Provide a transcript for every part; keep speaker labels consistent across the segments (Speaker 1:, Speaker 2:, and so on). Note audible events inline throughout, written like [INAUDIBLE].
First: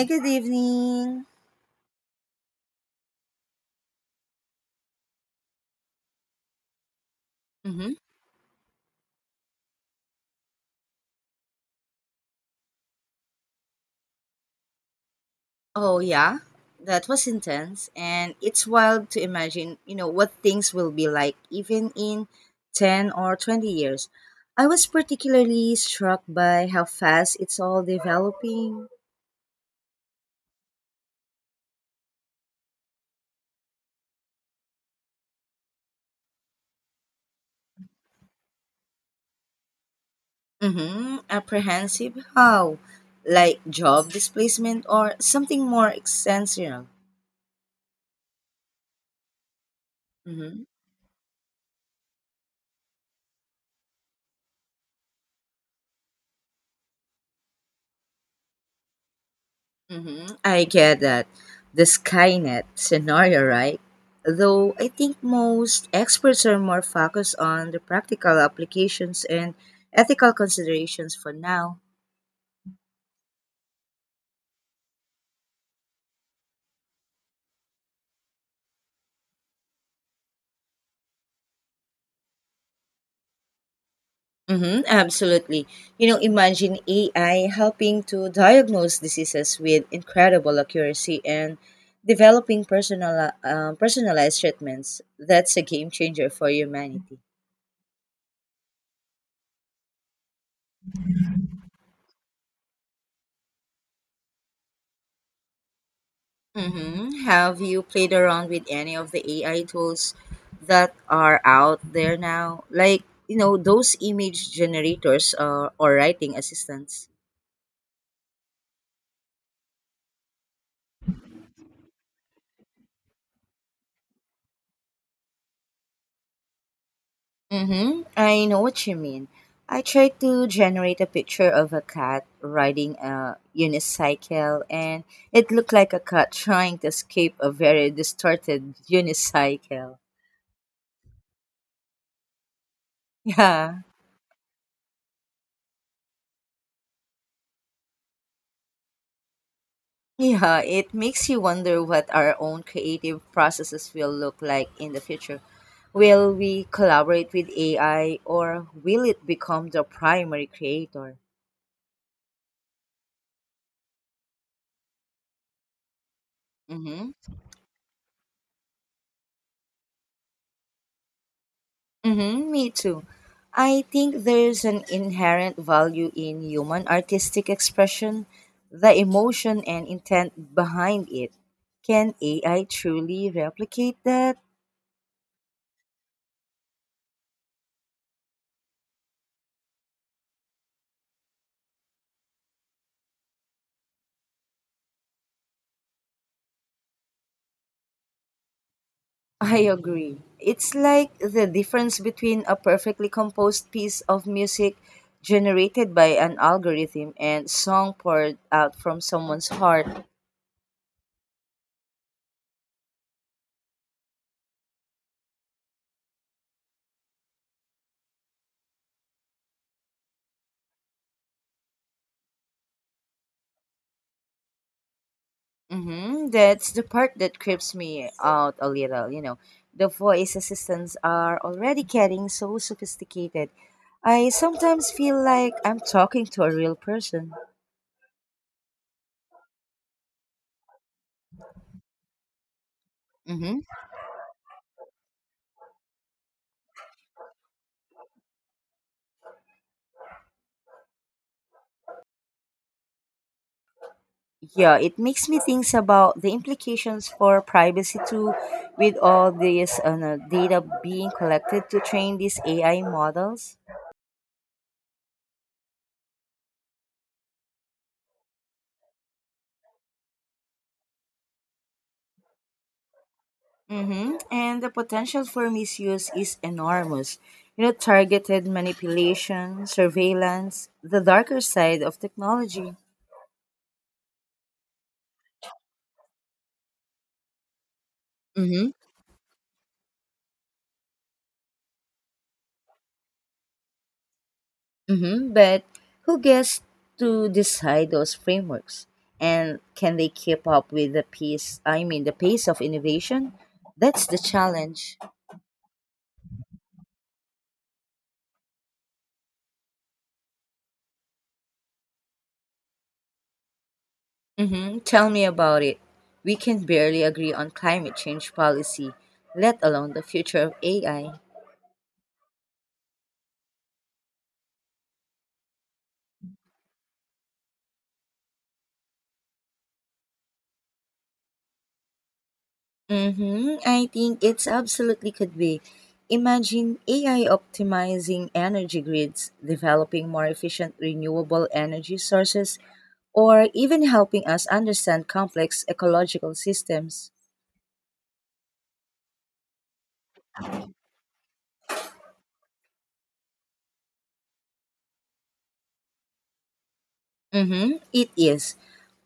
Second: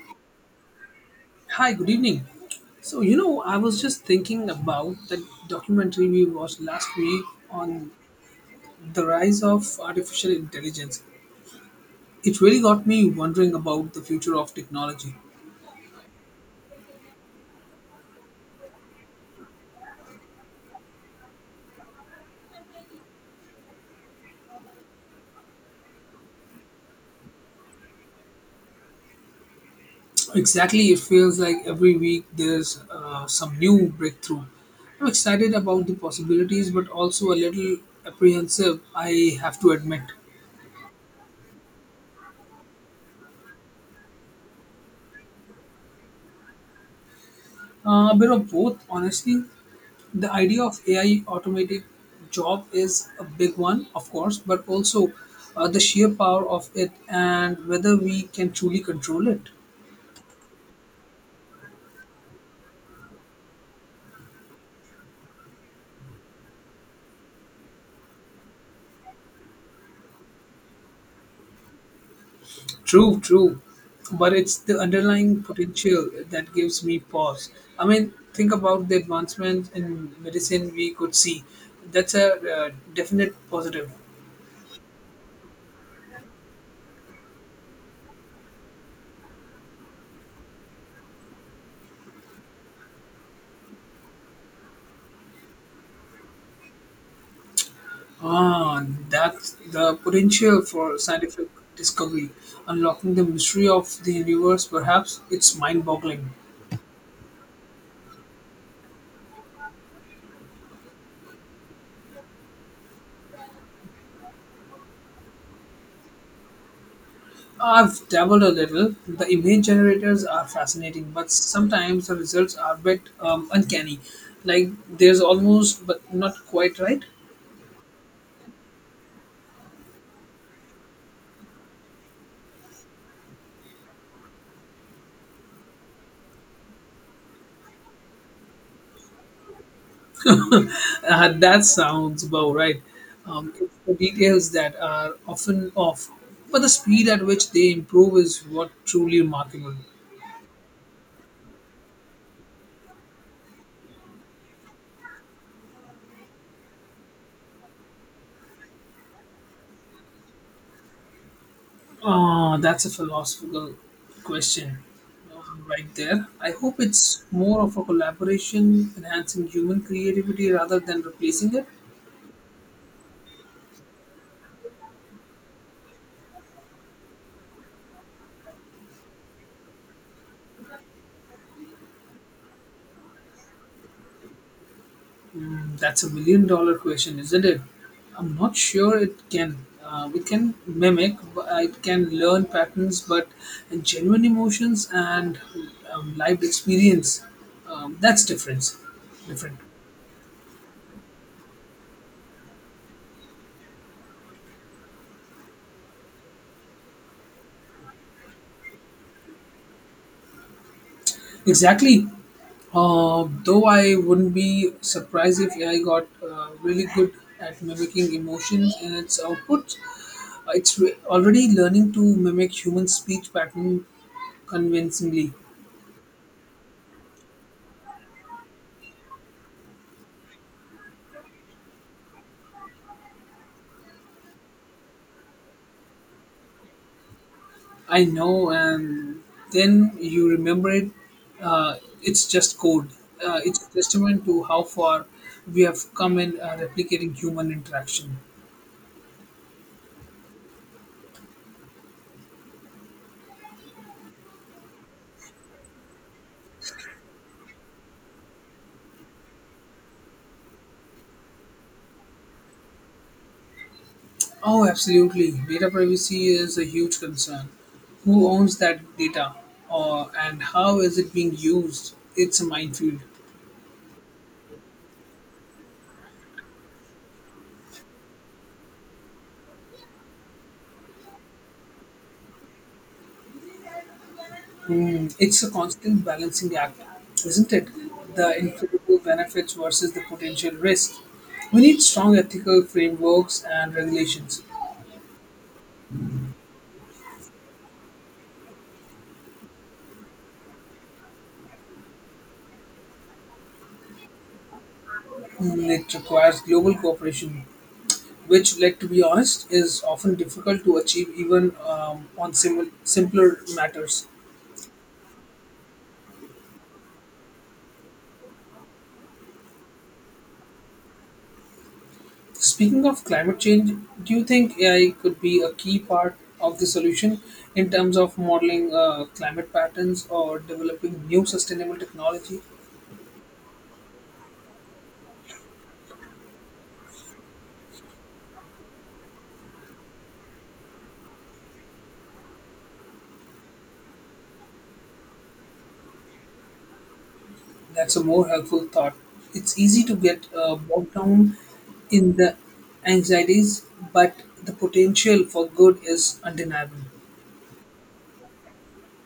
Speaker 1: Hi, good evening.
Speaker 2: Hi, good evening. I was just thinking about that documentary we watched last week on
Speaker 1: Mm-hmm.
Speaker 2: the rise of artificial intelligence. It really got me wondering about the future of technology.
Speaker 1: Oh, yeah. That was intense. And it's wild to imagine, you know, what things will be like even in 10 or 20 years. I was particularly struck by how fast it's all developing.
Speaker 2: Exactly, it feels like every week there's some new breakthrough. I'm excited about the possibilities, but also a little apprehensive, I have to admit.
Speaker 1: Mm-hmm. Apprehensive. How? Like job displacement or something more existential.
Speaker 2: A bit of both, honestly. The idea of AI automated job is a big one, of course, but also the sheer power of it and whether we can truly control it.
Speaker 1: Hmm, I get that. The Skynet scenario, right? Though I think most experts are more focused on the practical applications and ethical considerations for now.
Speaker 2: True, true. But it's the underlying potential that gives me pause. I mean, think about the advancements in medicine we could see. That's a definite positive.
Speaker 1: Mm-hmm, absolutely. You know, imagine AI helping to diagnose diseases with incredible accuracy and developing personalized treatments. That's a game changer for humanity.
Speaker 2: Ah, that's the potential for scientific discovery, unlocking the mystery of the universe. Perhaps it's mind-boggling.
Speaker 1: Mm-hmm. Have you played around with any of the AI tools that are out there now? Like, you know, those image generators or writing assistants?
Speaker 2: I've dabbled a little. The image generators are fascinating, but sometimes the results are a bit uncanny. Like there's almost, but not quite right. [LAUGHS]
Speaker 1: Mm-hmm. I know what you mean. I tried to generate a picture of a cat riding a unicycle, and it looked like a cat trying to escape a very distorted unicycle. [LAUGHS]
Speaker 2: That sounds about right. It's
Speaker 1: Yeah.
Speaker 2: the details that are often off, but the speed at which they improve is what truly remarkable.
Speaker 1: Yeah, it makes you wonder what our own creative processes will look like in the future. Will we collaborate with AI or will it become the primary creator?
Speaker 2: Ah, that's a philosophical question right there. I hope
Speaker 1: Mm-hmm.
Speaker 2: it's more of a collaboration, enhancing human creativity rather than replacing it.
Speaker 1: Mm-hmm, me too. I think there's an inherent value in human artistic expression, the emotion and intent behind it. Can AI truly replicate that?
Speaker 2: Mm, that's a million dollar question, isn't it? I'm not sure it can. It can mimic, but it can learn patterns, but genuine emotions and lived experience, that's different. Different.
Speaker 1: I agree. It's like the difference between a perfectly composed piece of music generated by an algorithm and song poured out from someone's heart.
Speaker 2: Exactly. Though I wouldn't be surprised if AI got really good at mimicking emotions in its output. Already learning to mimic human speech pattern convincingly.
Speaker 1: Hmm, that's the part that creeps me out a little, you know. The voice assistants are already getting so sophisticated. I sometimes feel like I'm talking to a real person.
Speaker 2: I know, and then you remember it. Uh, it's just code.
Speaker 1: Mm-hmm.
Speaker 2: It's a testament to how far we have come in replicating human interaction.
Speaker 1: Yeah, it makes me think about the implications for privacy too, with all this no, data being collected to train these AI models.
Speaker 2: Oh, absolutely. Data privacy is a huge concern. Who owns that data, or and how is it being used? It's a minefield.
Speaker 1: Mm-hmm. And the potential for misuse is enormous. You know, targeted manipulation, surveillance, the darker side of technology.
Speaker 2: Mm, it's a constant balancing act, isn't it? The
Speaker 1: Mm-hmm.
Speaker 2: incredible benefits versus the potential risk. We need strong ethical frameworks and regulations.
Speaker 1: Mm-hmm. But who gets to decide those frameworks? And can they keep up with the pace? I mean, the pace of innovation? That's the challenge.
Speaker 2: Mm, it requires global cooperation, which, let to be honest, is often difficult to achieve even simpler matters.
Speaker 1: Mm-hmm. Tell me about it. We can barely agree on climate change policy, let alone the future of AI.
Speaker 2: Speaking of climate change, do you think AI could be a key part of the solution in terms of modeling climate patterns or developing new sustainable technology?
Speaker 1: Mm-hmm. I think it's absolutely could be. Imagine AI optimizing energy grids, developing more efficient renewable energy sources, or even helping us understand complex ecological systems.
Speaker 2: That's a more helpful thought. It's easy to get bogged down in the anxieties, but the potential for good is undeniable.
Speaker 1: Mm-hmm, it is.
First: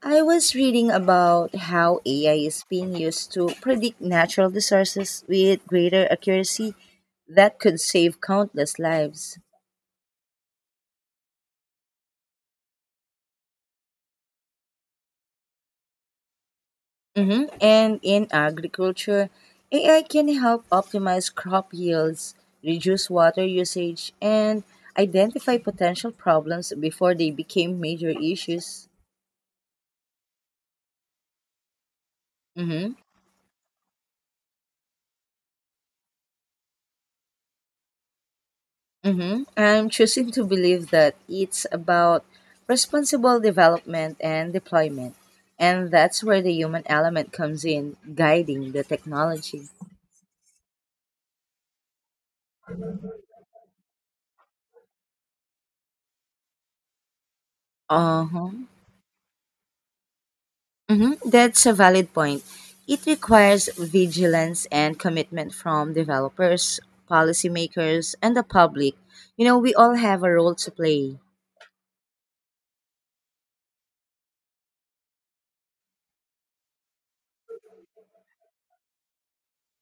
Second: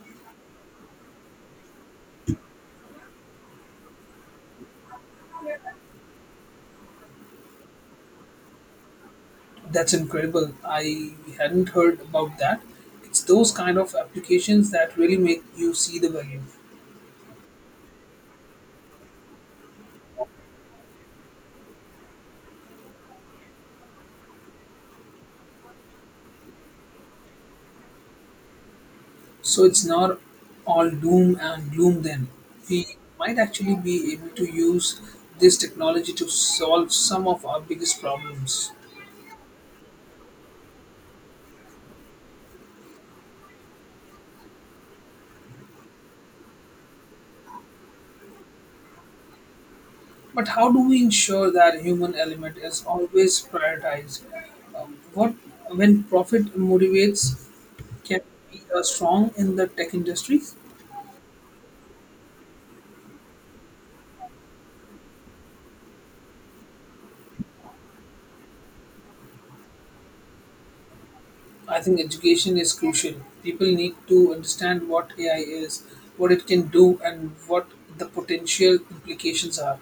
Speaker 1: I was reading about how AI is being used to predict natural disasters with greater accuracy that could save countless lives.
Speaker 2: That's incredible. I hadn't heard about that. It's those kind of applications that really make you see the value.
Speaker 1: Mm-hmm. And in agriculture, AI can help optimize crop yields, reduce water usage, and identify potential problems before they became major issues.
Speaker 2: So it's not all doom and gloom then. We
Speaker 1: Mhm.
Speaker 2: might actually be able to use this technology to solve some of our biggest problems.
Speaker 1: Mm-hmm. I'm choosing to believe that it's about responsible development and deployment. And that's where the human element comes in, guiding the technology.
Speaker 2: But how do we ensure that human element is always prioritized? What when profit motivates can
Speaker 1: Uh-huh.
Speaker 2: we be strong in the tech industry?
Speaker 1: Mm-hmm. That's a valid point. It requires vigilance and commitment from developers, policymakers, and the public. You know, we all have a role to play.
Speaker 2: I think education is crucial. People need to understand what AI is, what it can do, and what the potential implications are.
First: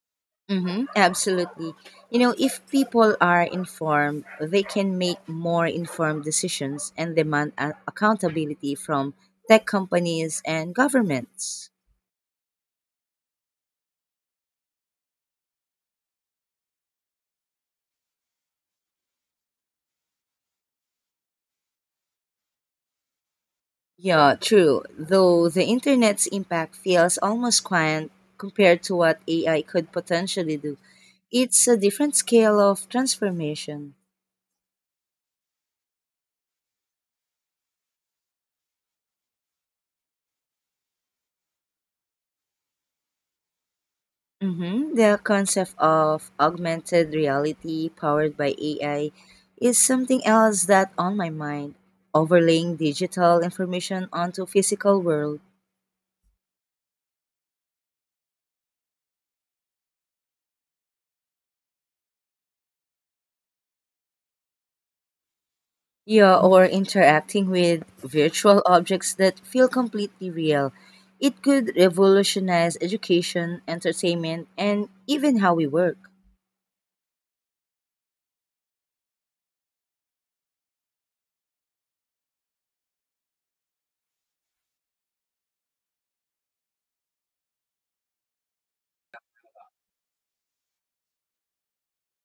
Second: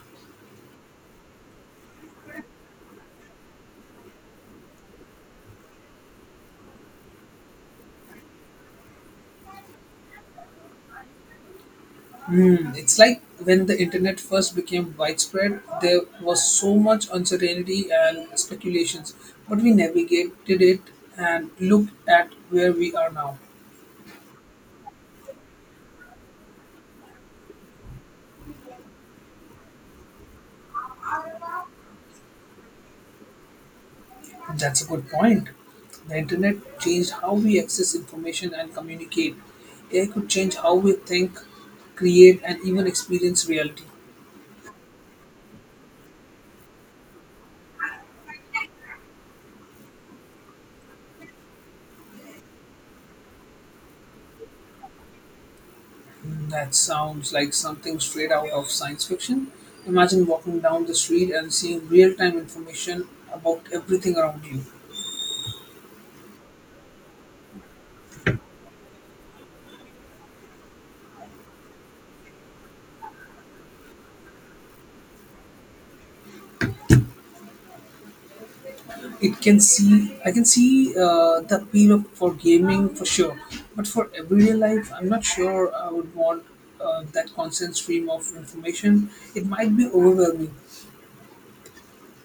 Speaker 1: Mm-hmm, absolutely. You know, if people are informed, they can make more informed decisions and demand accountability from tech companies and governments.
Speaker 2: Hmm, it's like when the internet first became widespread, there was so much uncertainty and speculations, but we navigated it and look at where we are now.
Speaker 1: Yeah, true. Though the internet's impact feels almost quiet compared to what AI could potentially do, it's a different scale of transformation.
Speaker 2: That's a good point. The internet changed how we access information and communicate. AI could change how we think, create, and even experience reality.
Speaker 1: Hmm, the concept of augmented reality powered by AI is something else that on my mind, overlaying digital information onto physical world.
Speaker 2: That sounds like something straight out of science fiction. Imagine walking down the street and seeing real-time information about everything around you.
Speaker 1: Yeah, or interacting with virtual objects that feel completely real. It could revolutionize education, entertainment, and even how we work.
Speaker 2: I can see the appeal of, for gaming for sure, but for everyday life, I'm not sure I would want that constant stream of information. It might be overwhelming.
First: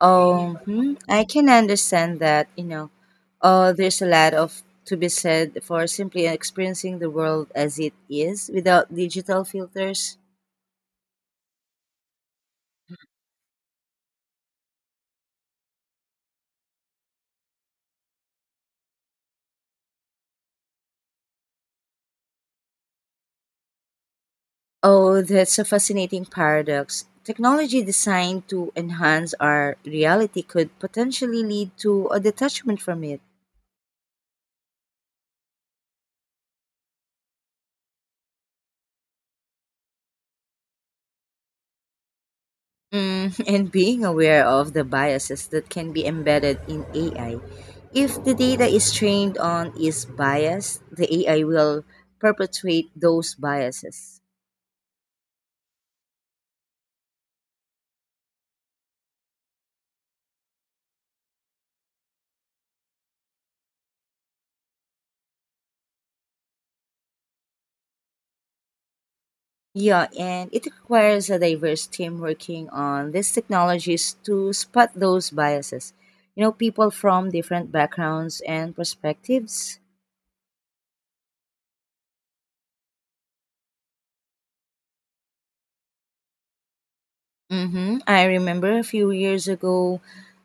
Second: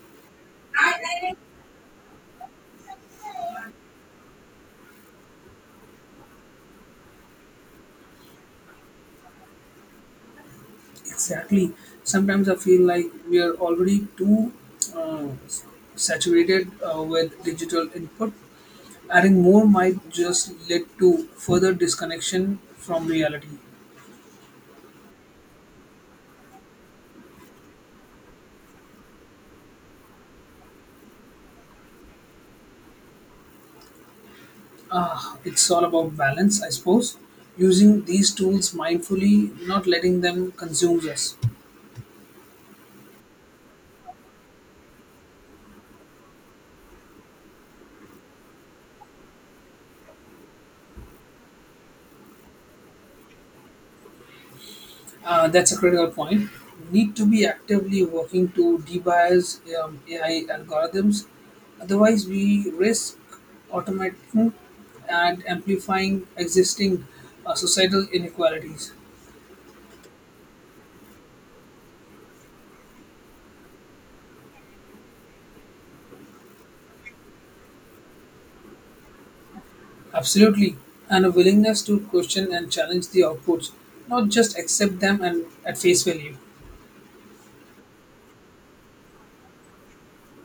Speaker 1: I can understand that, you know, there's a lot of to be said for simply experiencing the world as it is without digital filters.
Speaker 2: Exactly. Sometimes I feel like we are already too uh, saturated with digital input. Adding more might just lead to further disconnection from reality.
Speaker 1: Oh, that's a fascinating paradox. Technology designed to enhance our reality could potentially lead to a detachment from it.
Speaker 2: Ah, it's all about balance, I suppose. Using these tools mindfully, not letting them consume us.
Speaker 1: Mm, [LAUGHS] and being aware of the biases that can be embedded in AI. If the data is trained on is biased, the AI will perpetuate those biases.
Speaker 2: That's a critical point. Need to be actively working to debias AI algorithms. Otherwise, we risk automating and amplifying existing societal inequalities.
Speaker 1: Yeah, and it requires a diverse team working on these technologies to spot those biases. You know, people from different backgrounds and perspectives.
Speaker 2: Absolutely. And a willingness to question and challenge the outputs, not just accept them and at face value.
Speaker 1: Mm-hmm. I remember a few years ago,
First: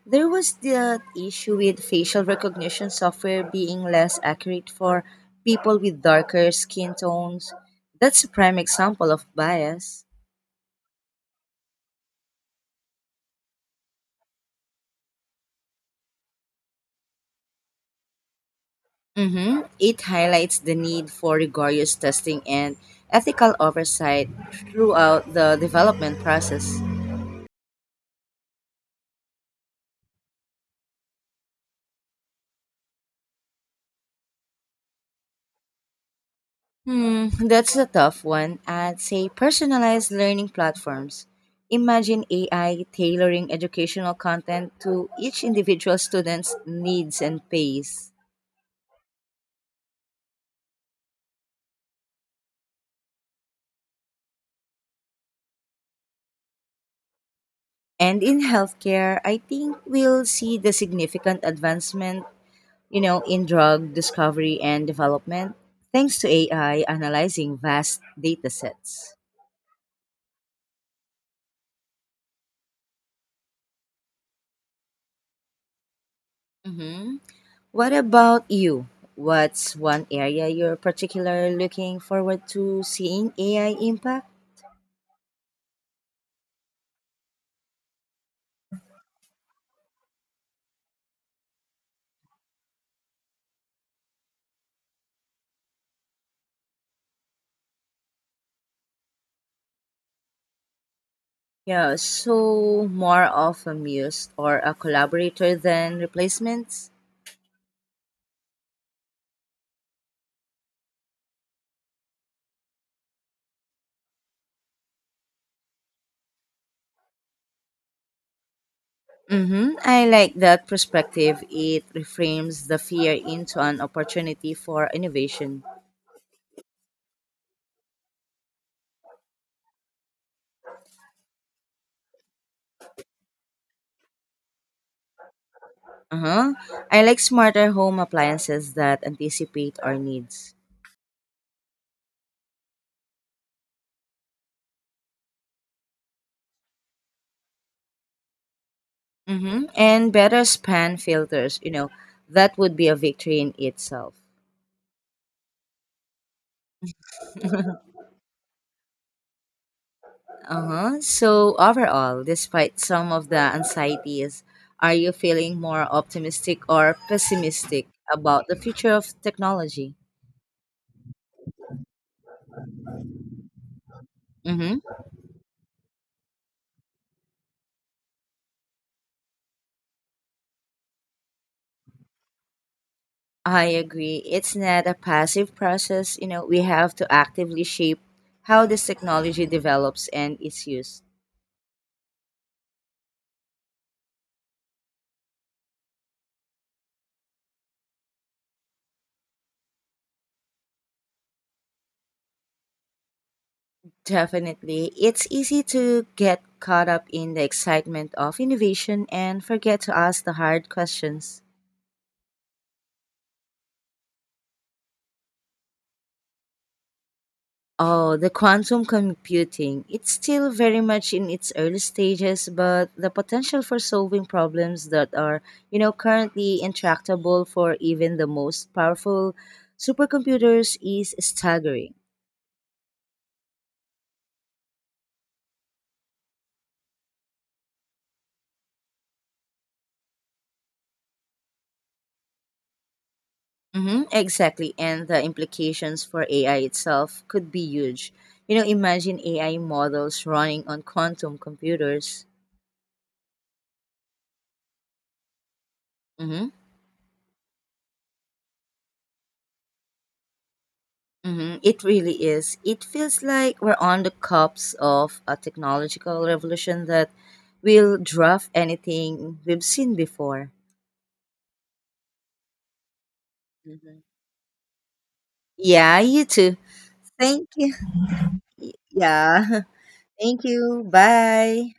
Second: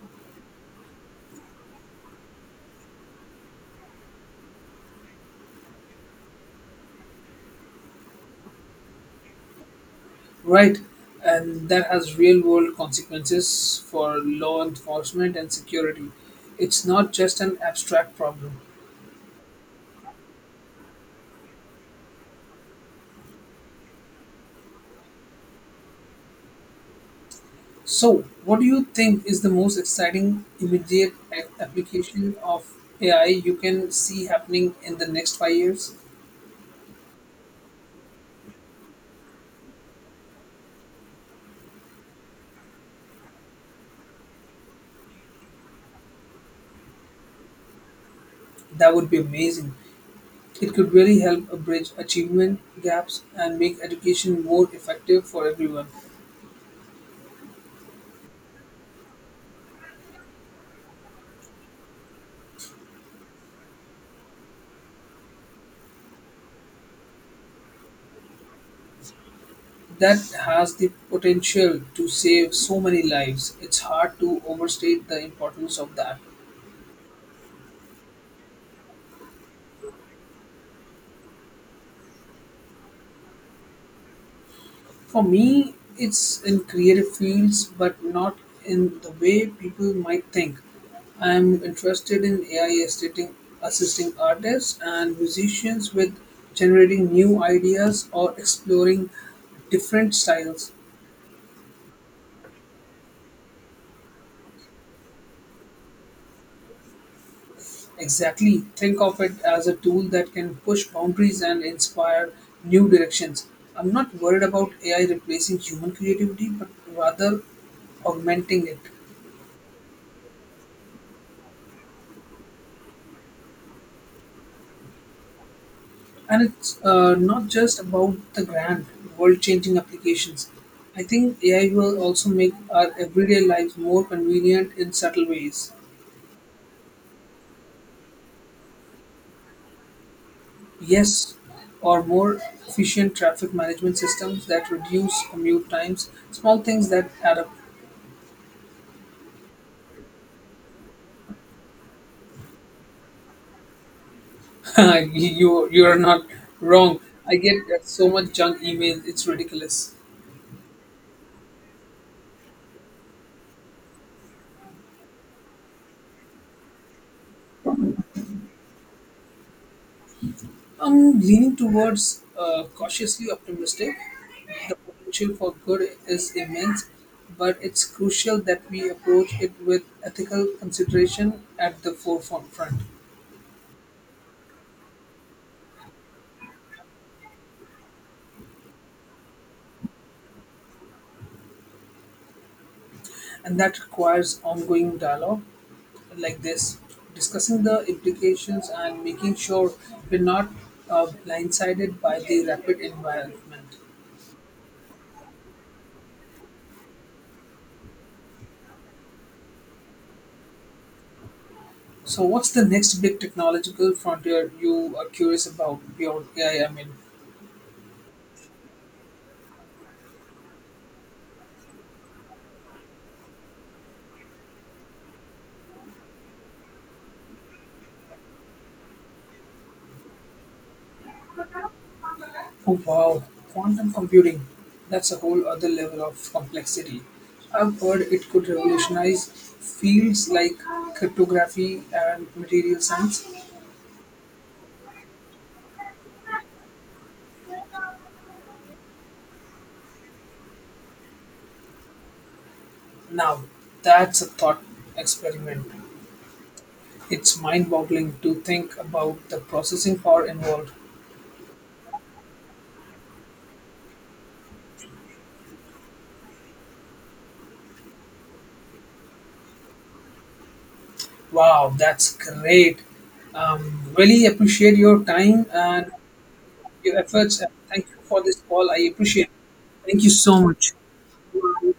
Speaker 1: there was the issue with facial recognition software being less accurate for people with darker skin tones. That's a prime example of bias.
Speaker 2: Right. And that has real world consequences for law enforcement and security. It's not just an abstract problem.
Speaker 1: Mm-hmm. It highlights the need for rigorous testing and ethical oversight throughout the development process.
Speaker 2: So, what do you think is the most exciting immediate application of AI you can see happening in the next 5 years?
Speaker 1: Hmm, that's a tough one. I'd say personalized learning platforms. Imagine AI tailoring educational content to each individual student's needs and pace.
Speaker 2: That would be amazing. It could really help bridge achievement gaps and make education more effective for everyone.
Speaker 1: And in healthcare, I think we'll see the significant advancement, you know, in drug discovery and development thanks to AI analyzing vast data sets.
Speaker 2: That has the potential to save so many lives. It's hard to overstate the importance of that.
Speaker 1: Mm-hmm. What about you? What's one area you're particularly looking forward to seeing AI impact?
Speaker 2: For me, it's in creative fields, but not in the way people might think. I'm interested in AI assisting artists and musicians with generating new ideas or exploring different styles.
Speaker 1: Yeah, so more of a muse or a collaborator than replacements.
Speaker 2: Exactly. Think of it as a tool that can push boundaries and inspire new directions. I'm not worried about AI replacing human creativity, but rather augmenting it.
Speaker 1: Mm-hmm. I like that perspective. It reframes the fear into an opportunity for innovation.
Speaker 2: And it's not just about the grand, world changing applications. I think AI will also make our everyday lives more convenient in subtle ways.
Speaker 1: Uh-huh. I like smarter home appliances that anticipate our needs.
Speaker 2: Yes, or more efficient traffic management systems that reduce commute times, small things that add up.
Speaker 1: Mm-hmm. And better span filters, you know, that would be a victory in itself.
Speaker 2: [LAUGHS] You're not wrong. I get so much junk email, it's ridiculous.
Speaker 1: Uh-huh. So overall, despite some of the anxieties, are you feeling more optimistic or pessimistic about the future of technology?
Speaker 2: I'm leaning towards cautiously optimistic. The
Speaker 1: Mm-hmm.
Speaker 2: potential for good is immense, but it's crucial that we approach it with ethical consideration at the forefront, front.
Speaker 1: I agree. It's not a passive process. You know, we have to actively shape how this technology develops and is used.
Speaker 2: And that requires ongoing dialogue like this, discussing the implications and making sure we're not blindsided by the rapid environment.
Speaker 1: Definitely. It's easy to get caught up in the excitement of innovation and forget to ask the hard questions.
Speaker 2: So, what's the next big technological frontier you are curious about beyond AI? I mean,
Speaker 1: Oh, the quantum computing. It's still very much in its early stages, but the potential for solving problems that are, you know, currently intractable for even the most powerful supercomputers is staggering.
Speaker 2: oh wow, quantum computing. That's a whole other level of complexity. I've heard it could revolutionize fields like cryptography and material science.
Speaker 1: Mm-hmm, exactly. And the implications for AI itself could be huge. You know, imagine AI models running on quantum computers.
Speaker 2: Now, that's a thought experiment.
Speaker 1: Mm-hmm.
Speaker 2: It's mind boggling to think about the processing power involved.
Speaker 1: Hmm, it really is. It feels like we're on the cusp of a technological revolution that will draft anything we've seen before.
Speaker 2: Wow, that's great.
Speaker 1: Hmm.
Speaker 2: Really appreciate your time and
Speaker 1: Yeah, you too.
Speaker 2: your efforts.
Speaker 1: Thank
Speaker 2: And
Speaker 1: you.
Speaker 2: thank you
Speaker 1: [LAUGHS]
Speaker 2: for this call. I appreciate
Speaker 1: Yeah.
Speaker 2: it. Thank you
Speaker 1: [LAUGHS]
Speaker 2: so
Speaker 1: Thank
Speaker 2: much.
Speaker 1: you. Bye.